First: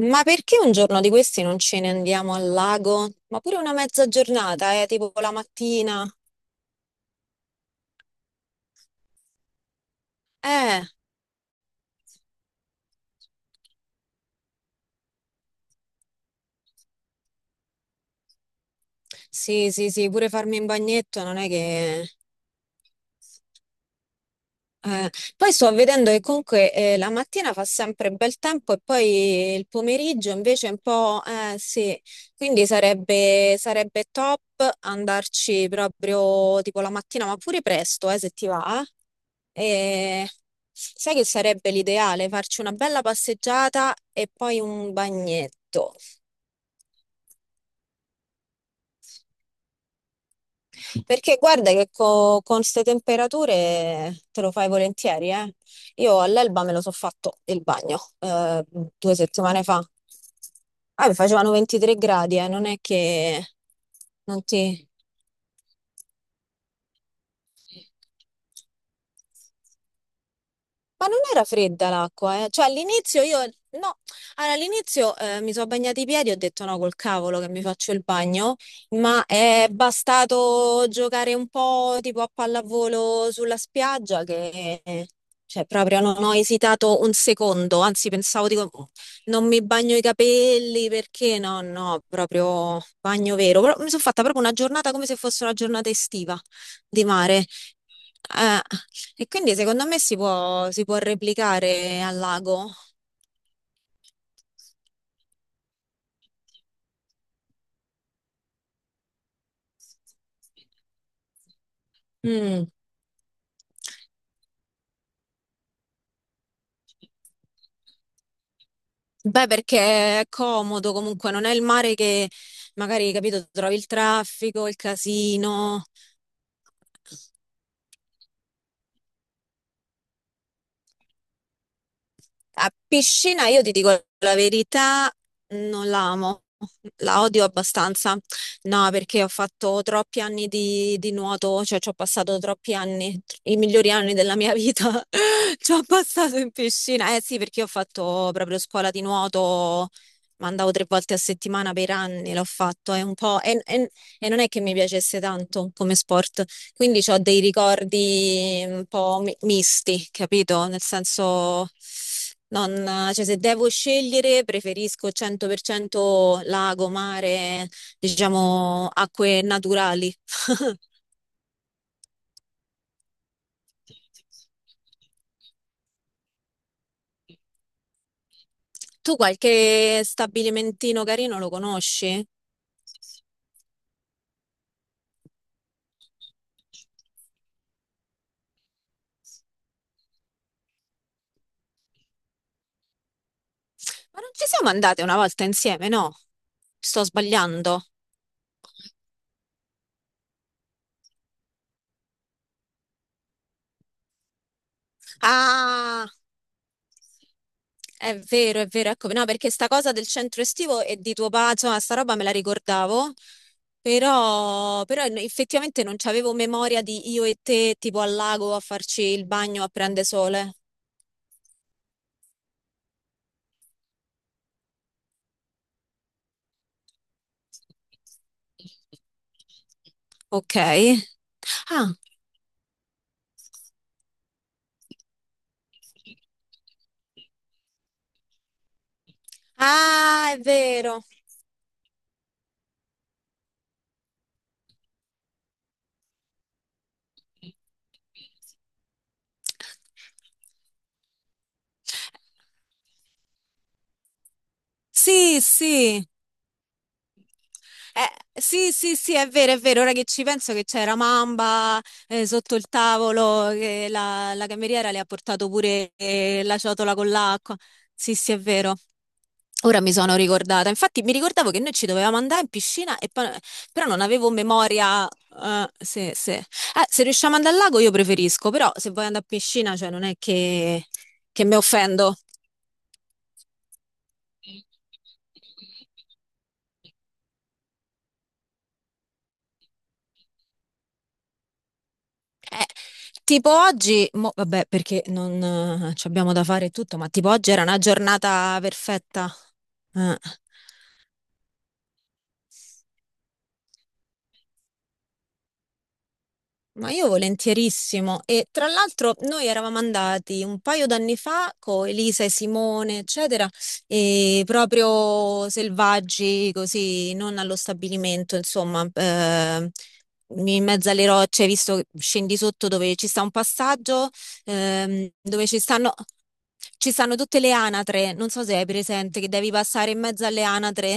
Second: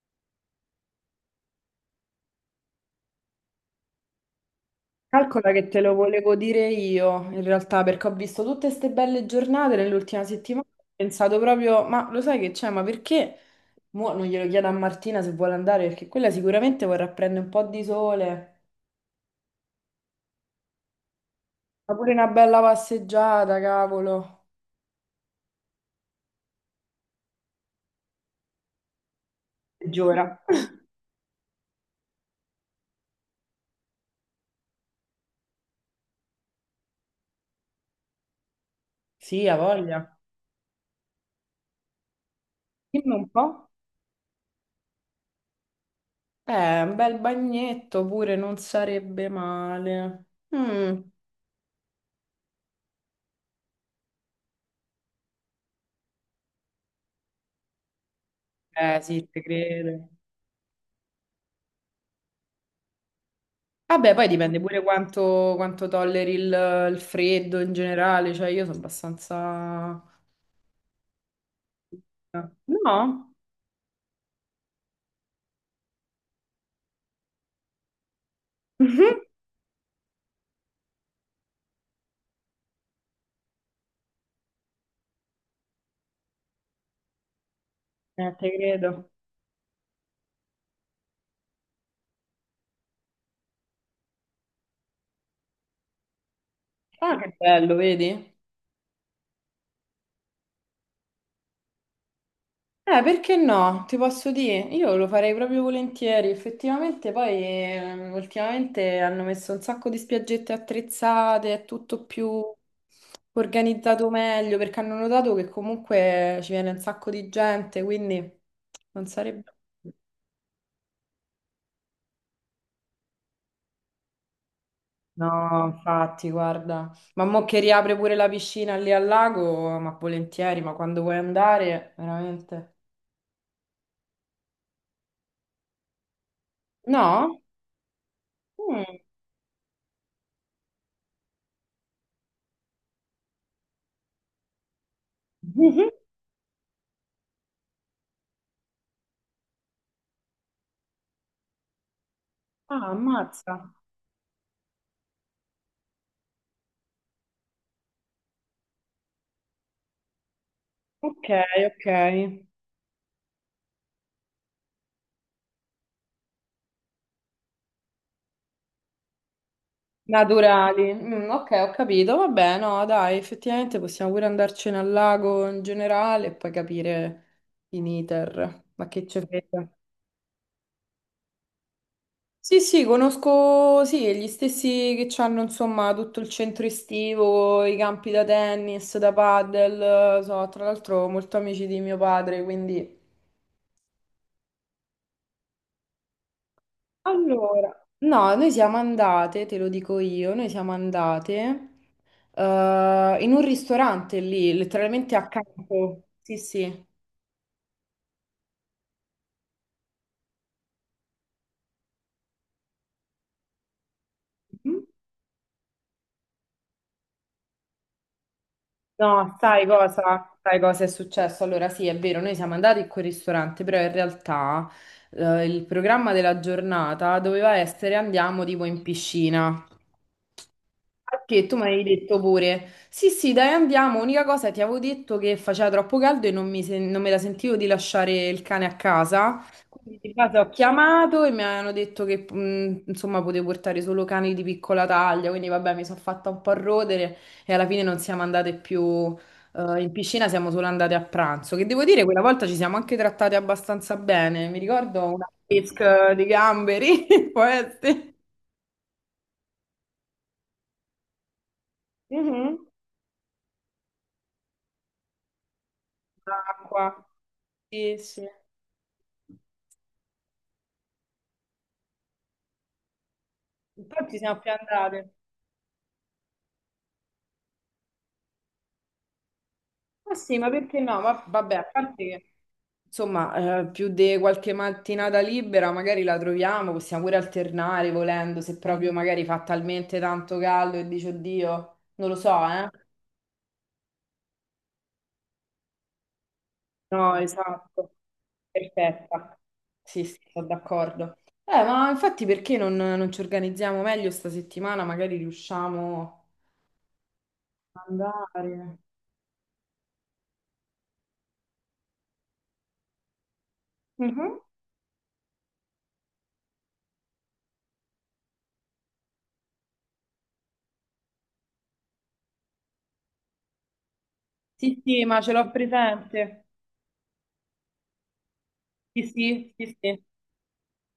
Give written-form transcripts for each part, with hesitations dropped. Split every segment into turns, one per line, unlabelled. Ma perché un giorno di questi non ce ne andiamo al lago? Ma pure una mezza giornata, tipo la
Calcola che te lo
mattina.
volevo dire io, in realtà, perché ho visto tutte queste belle giornate nell'ultima settimana. Ho
Eh,
pensato proprio, ma lo sai che c'è, ma perché? Mo non glielo chiedo a Martina se vuole andare, perché quella sicuramente vorrà prendere un po' di sole.
sì, sì, sì, pure farmi un bagnetto non è
Ma
che...
pure una bella passeggiata, cavolo.
Eh, poi sto vedendo che comunque la mattina fa sempre bel tempo e poi il pomeriggio
Peggiora.
invece è un po'... sì, quindi sarebbe top andarci proprio tipo la mattina, ma pure presto, se ti va.
Sì, ha voglia.
E sai che sarebbe l'ideale? Farci una bella
Dimmi un po'.
passeggiata e poi un bagnetto.
Un bel bagnetto pure non sarebbe male. Mm.
Perché guarda che con queste temperature te lo fai volentieri, eh. Io all'Elba me lo so fatto il bagno,
Eh
due
sì, te
settimane fa.
credo.
Ah, mi facevano 23 gradi, non è che
Vabbè, poi
non
dipende pure
ti...
quanto tolleri il freddo in generale, cioè io sono abbastanza...
Ma non era fredda l'acqua, eh? Cioè
No?
no, allora, all'inizio mi sono bagnati i piedi e ho detto no, col cavolo che mi faccio il bagno,
Mhm.
ma è bastato giocare un po' tipo a pallavolo sulla spiaggia che, cioè proprio non ho esitato un secondo, anzi pensavo,
Te
dico, "Oh,
credo.
non mi bagno i capelli perché no, no, proprio bagno vero." Però mi sono fatta proprio una giornata come se fosse una giornata estiva di
Ah, che
mare.
bello, vedi?
Eh, e quindi secondo me si può replicare al lago.
Perché no? Ti posso dire, io lo farei proprio volentieri. Effettivamente poi ultimamente hanno messo un sacco di spiaggette attrezzate, è tutto più
Mm.
organizzato meglio, perché hanno notato che comunque ci viene un sacco di gente, quindi non
Beh,
sarebbe...
perché è comodo comunque, non è il mare che magari, capito, trovi il traffico, il
No,
casino.
infatti, guarda, ma mo che riapre pure la piscina lì al lago, ma volentieri, ma quando vuoi andare,
A
veramente.
piscina, io ti dico la verità, non la amo, la
No?
odio abbastanza. No,
Mm.
perché ho fatto troppi anni di nuoto, cioè ci ho passato troppi anni, i migliori anni della mia vita, ci ho
Mhm.
passato in piscina. Eh sì, perché io ho fatto proprio scuola di nuoto, ma andavo 3 volte a settimana per anni, l'ho
Ah,
fatto, è un po'...
ammazza.
e non è che mi piacesse tanto come sport. Quindi ho dei ricordi un po' misti, capito? Nel
Ok,
senso,
ok.
cioè, se devo scegliere, preferisco 100% lago, mare, diciamo, acque naturali.
Naturali. Mm, ok, ho capito. Vabbè, no, dai, effettivamente possiamo pure andarcene al lago in generale e poi capire in iter. Ma che
Tu
c'è frega?
qualche stabilimentino carino lo conosci?
Sì, sì, conosco sì, gli stessi che hanno insomma tutto il centro estivo, i campi da tennis, da padel, so, tra l'altro molto amici di mio padre, quindi...
Ma non ci siamo andate una volta insieme, no? Sto
Allora,
sbagliando.
no, noi siamo andate, te lo dico io, noi siamo andate in un ristorante lì, letteralmente accanto.
Ah,
Sì, sì.
è vero, ecco, no, perché sta cosa del centro estivo e di tuo padre, insomma, sta roba me la ricordavo, però effettivamente non c'avevo memoria di io e te, tipo al lago a farci il
No,
bagno
sai
a prende
cosa?
sole.
Sai cosa è successo? Allora, sì, è vero, noi siamo andati in quel ristorante, però in realtà il programma della giornata doveva essere andiamo tipo in piscina.
Ok.
Che tu mi hai
Ah,
detto pure, sì, sì, dai, andiamo. Unica cosa, ti avevo detto che faceva troppo caldo e non non me la sentivo di lasciare il cane a casa. Quindi di
ah,
base
è
ho
vero.
chiamato e mi hanno detto che insomma potevo portare solo cani di piccola taglia. Quindi vabbè, mi sono fatta un po' rodere e alla fine non siamo andate più in piscina, siamo solo andate a pranzo. Che devo dire, quella volta ci siamo anche trattate abbastanza bene. Mi ricordo una
Sì, sì.
pesca di gamberi, può essere.
Sì, sì, sì, è vero, è vero. Ora che ci penso che c'era Mamba, sotto
Mhm.
il tavolo, che la cameriera le ha portato pure, la
Acqua.
ciotola con l'acqua.
Sì,
Sì,
sì.
sì, è vero. Ora mi sono ricordata. Infatti mi ricordavo che noi ci dovevamo andare in piscina, e però non
Poi ci
avevo
siamo più
memoria,
andate.
se riusciamo ad andare al lago io preferisco, però se vuoi andare a piscina, cioè non è
Ma sì, ma perché no? Ma
che
vabbè,
mi
a parte
offendo.
che insomma, più di qualche mattinata libera magari la troviamo, possiamo pure alternare volendo, se proprio magari fa talmente tanto caldo e dici oddio, non lo so,
Eh,
eh.
tipo oggi, vabbè, perché non ci abbiamo da fare e tutto, ma
No,
tipo oggi era una
esatto.
giornata perfetta.
Perfetta. Sì, sì,
Eh.
sono d'accordo. Ma infatti perché non ci organizziamo meglio sta settimana? Magari riusciamo
Ma io
ad
volentierissimo. E tra
andare.
l'altro noi eravamo andati un paio d'anni fa con Elisa e Simone, eccetera,
Mhm.
e proprio selvaggi, così, non allo stabilimento, insomma, in mezzo alle rocce, visto che scendi sotto dove ci sta un passaggio,
Sì, sì, ma ce
dove
l'ho
ci stanno...
presente.
Ci stanno tutte le anatre, non so se hai
Sì,
presente che devi
sì, sì,
passare in
sì.
mezzo alle anatre,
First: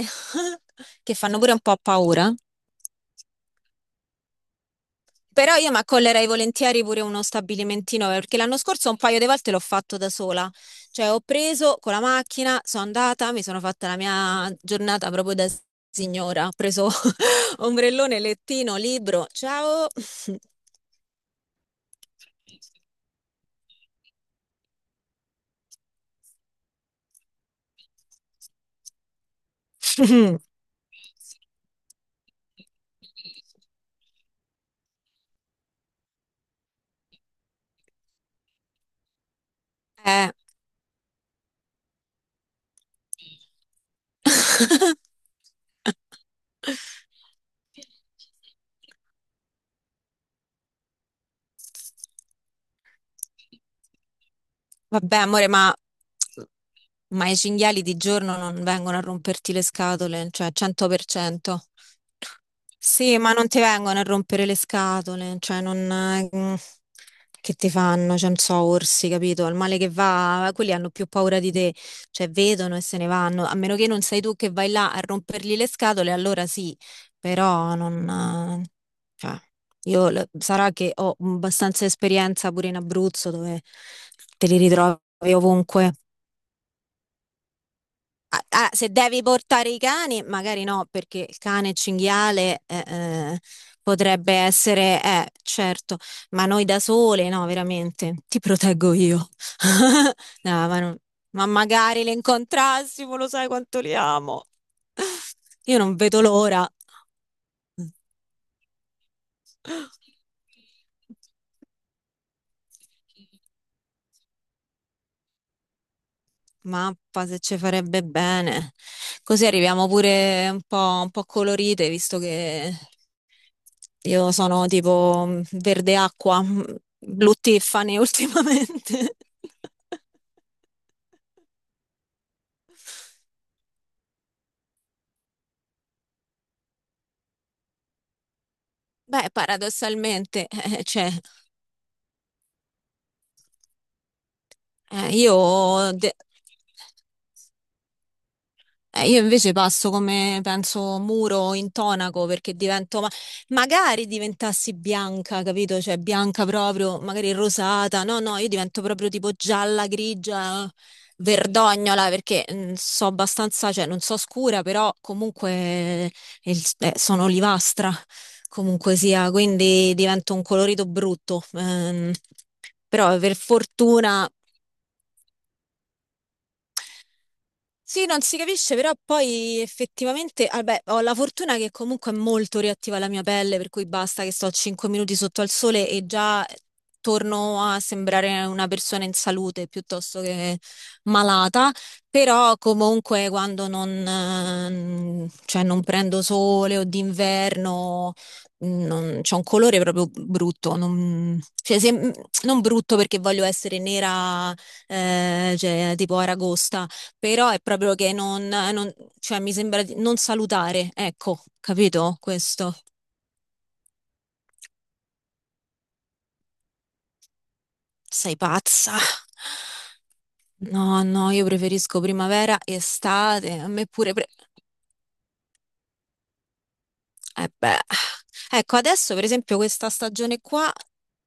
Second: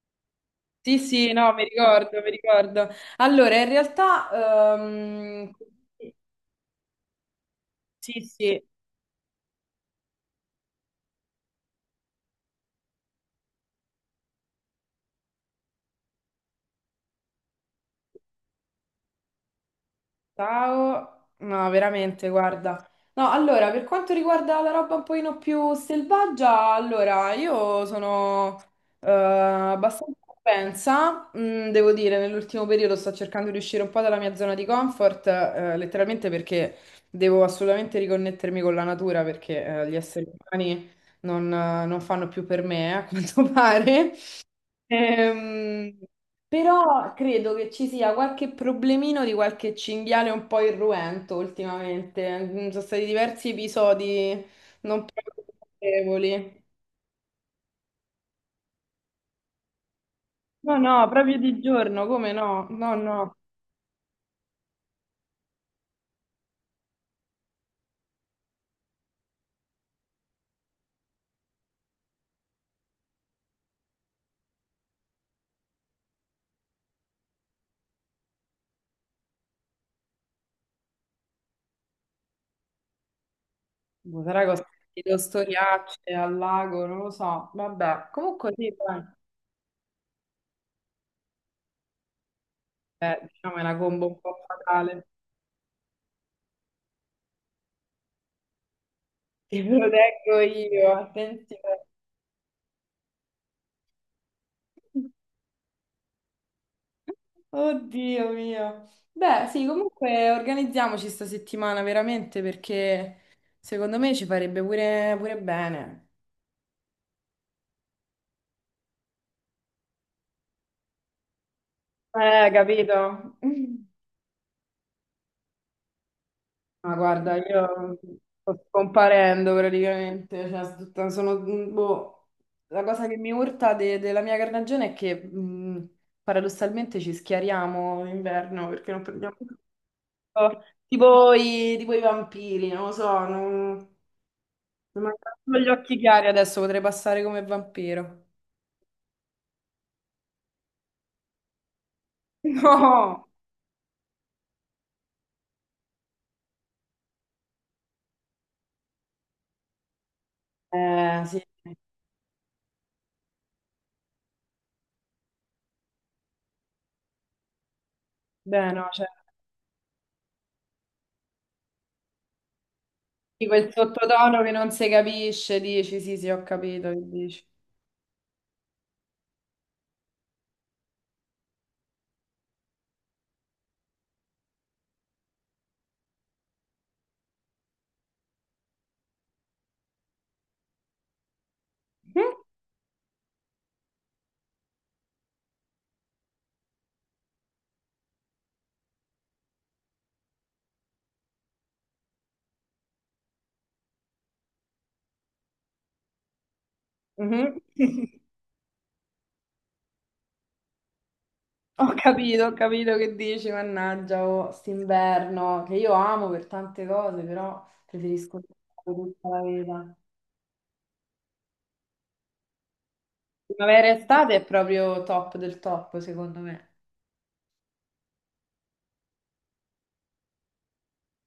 Sì,
che
sì,
fanno
no,
pure un
mi
po'
ricordo, mi
paura.
ricordo. Allora, in realtà, ehm,
Però io mi accollerei volentieri pure uno stabilimentino
sì,
perché l'anno
sì,
scorso un paio di volte l'ho fatto da sola. Cioè ho preso con la macchina, sono andata, mi sono fatta la mia giornata proprio da signora. Ho preso ombrellone, lettino, libro. Ciao!
ciao, no, veramente, guarda. No, allora, per quanto riguarda la roba un pochino più selvaggia, allora, io sono abbastanza propensa, mm, devo dire, nell'ultimo periodo sto cercando di uscire un po' dalla mia zona di comfort, letteralmente perché devo assolutamente riconnettermi con la natura, perché gli esseri
Eh.
umani non fanno più per me, a quanto pare. Ehm, Però credo che ci sia qualche problemino di qualche cinghiale un po' irruento ultimamente. Mm, sono stati diversi episodi non
Vabbè,
proprio
amore,
piacevoli.
ma i cinghiali di giorno non vengono a romperti le scatole, cioè
No, no, proprio di
100%.
giorno, come no? No,
Sì, ma
no.
non ti vengono a rompere le scatole, cioè non... mm, che ti fanno? Cioè, non so, orsi, capito? Al male che va, quelli hanno più paura di te, cioè vedono e se ne vanno, a meno che non sei tu che vai là a rompergli le scatole, allora sì, però non... eh, cioè, sarà che ho abbastanza esperienza pure in Abruzzo dove
Boh, sarà
te
che ho
li ritrovi
sentito
ovunque.
storiacce al lago, non lo so. Vabbè,
Ah,
comunque
ah,
sì,
se
dai.
devi portare i cani, magari no, perché il cane cinghiale,
Diciamo è una combo un
potrebbe
po'
essere,
fatale.
certo, ma noi da sole, no, veramente, ti proteggo io.
Ti proteggo
No, ma,
io,
non- ma
attenzione.
magari le incontrassimo, lo sai quanto li amo. Io non vedo l'ora.
Oddio mio. Beh, sì, comunque organizziamoci sta settimana veramente perché secondo me ci farebbe pure, pure bene.
Mappa se ci farebbe bene. Così arriviamo pure un po' colorite, visto che
Capito?
io sono tipo mm, verde acqua, mm,
Ma
blu
guarda,
Tiffany
io sto
ultimamente.
scomparendo praticamente, cioè, sono, mm, boh, la cosa che mi urta della mia carnagione è che paradossalmente ci schiariamo in inverno perché non
Beh,
prendiamo
paradossalmente, cioè,
tipo i vampiri, non lo so, non... Mi
eh,
mancano solo gli
io...
occhi
de-
chiari adesso, potrei passare come vampiro.
eh, io invece passo come, penso, muro intonaco perché divento, ma
No,
magari diventassi bianca, capito? Cioè bianca proprio, magari rosata. No, no, io divento proprio tipo gialla, grigia,
eh, sì.
verdognola perché mm, so abbastanza, cioè non so scura, però comunque sono olivastra,
Beh, no,
comunque
cioè,
sia, quindi divento un colorito brutto. Però per
di quel
fortuna.
sottotono che non si capisce, dici, sì, sì, ho capito che dici.
Sì, non si capisce, però poi effettivamente, ah, beh, ho la fortuna che comunque è molto reattiva la mia pelle, per cui basta che sto 5 minuti sotto al sole e già torno a sembrare una persona in salute piuttosto che malata, però comunque quando non, cioè non prendo sole o d'inverno non, c'è un colore proprio brutto, non, cioè, se- non brutto perché voglio essere nera, cioè, tipo Aragosta, però è
Mhm.
proprio che cioè mi sembra di non salutare, ecco, capito?
Ho
Questo.
capito che dici, mannaggia, oh, st'inverno, che io amo per tante cose, però
Sei
preferisco
pazza.
tutta la vita.
No, no, io preferisco primavera, estate, a me
Primavera e
pure... Pre...
estate è proprio top del top, secondo me.
Eh beh. Ecco, adesso per esempio questa stagione qua,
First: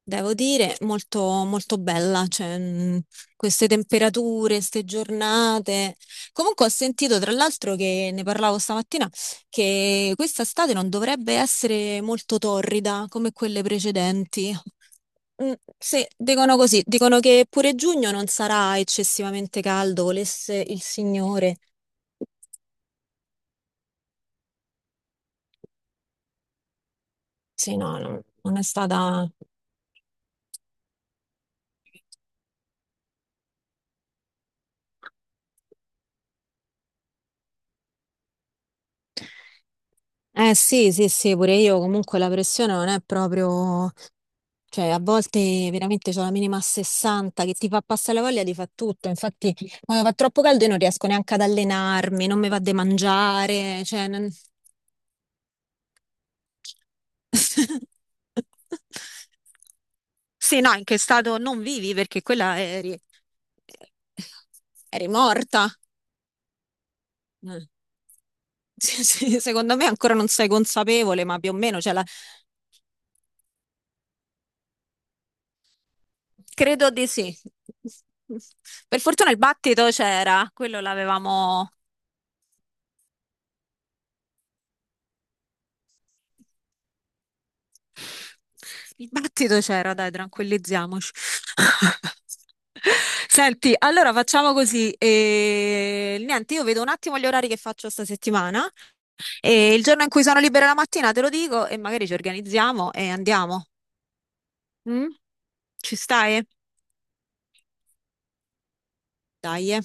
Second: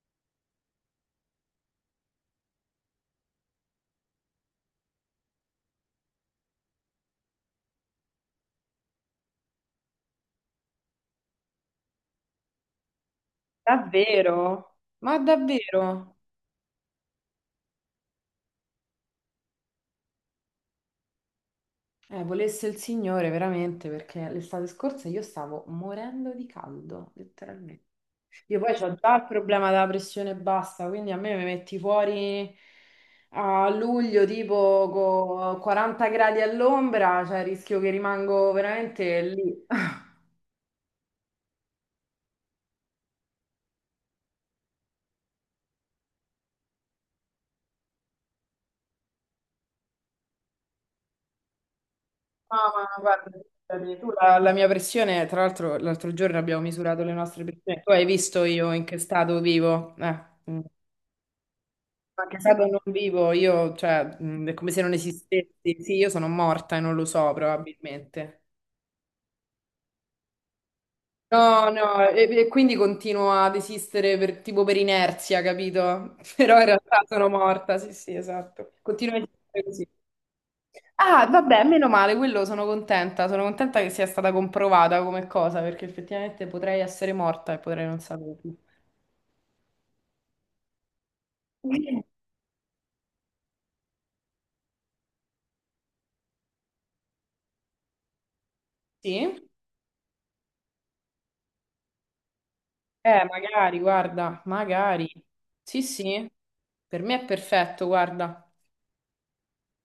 devo dire, molto, molto bella, cioè, queste temperature, queste giornate. Comunque ho sentito, tra l'altro, che ne parlavo stamattina, che questa estate non dovrebbe essere molto torrida come quelle precedenti.
Davvero? Ma
Mm, sì,
davvero?
dicono così, dicono che pure giugno non sarà eccessivamente caldo, volesse il Signore.
Volesse il Signore veramente perché l'estate scorsa io stavo morendo di caldo,
Sì,
letteralmente.
no, non
Io
è
poi ho già il
stata...
problema della pressione bassa, quindi a me mi metti fuori a luglio tipo con 40 gradi all'ombra, cioè rischio che rimango veramente lì.
Eh sì, sì, sì, pure io comunque la pressione non è proprio, cioè a volte veramente c'ho la minima a 60 che ti fa passare la voglia di fa tutto, infatti quando fa troppo caldo io non riesco neanche ad allenarmi, non mi va di
Mamma, guarda,
mangiare,
scusami,
cioè...
tu
non-
la mia pressione, tra l'altro l'altro giorno abbiamo misurato le nostre pressioni, tu hai visto io in che stato vivo? Mm.
Sì, no, in che stato non vivi perché
Anche
quella
Sado non
eri,
vivo, io, cioè, è come se non
eri morta.
esistessi. Sì, io sono morta e non lo so,
Eh.
probabilmente.
Sì, sì, secondo me ancora non sei consapevole, ma più o
No,
meno, cioè la
no, e quindi continuo ad esistere tipo per inerzia, capito? Però in
credo
realtà
di
sono
sì.
morta, sì, sì, esatto.
Per
Continuo a
fortuna il
esistere così.
battito c'era, quello
Ah, vabbè,
l'avevamo...
meno male, quello sono contenta. Sono contenta che sia stata comprovata come cosa, perché effettivamente potrei essere morta e potrei non saperlo.
Il battito c'era, dai, tranquillizziamoci. Senti, allora facciamo così. Niente, io vedo un attimo gli orari che faccio sta settimana
Sì?
e il giorno in cui sono libera la mattina te lo dico e magari ci organizziamo e andiamo.
Magari, guarda,
Mm?
magari. Sì,
Ci
sì,
stai?
per me è perfetto, guarda.
Dai. Eh.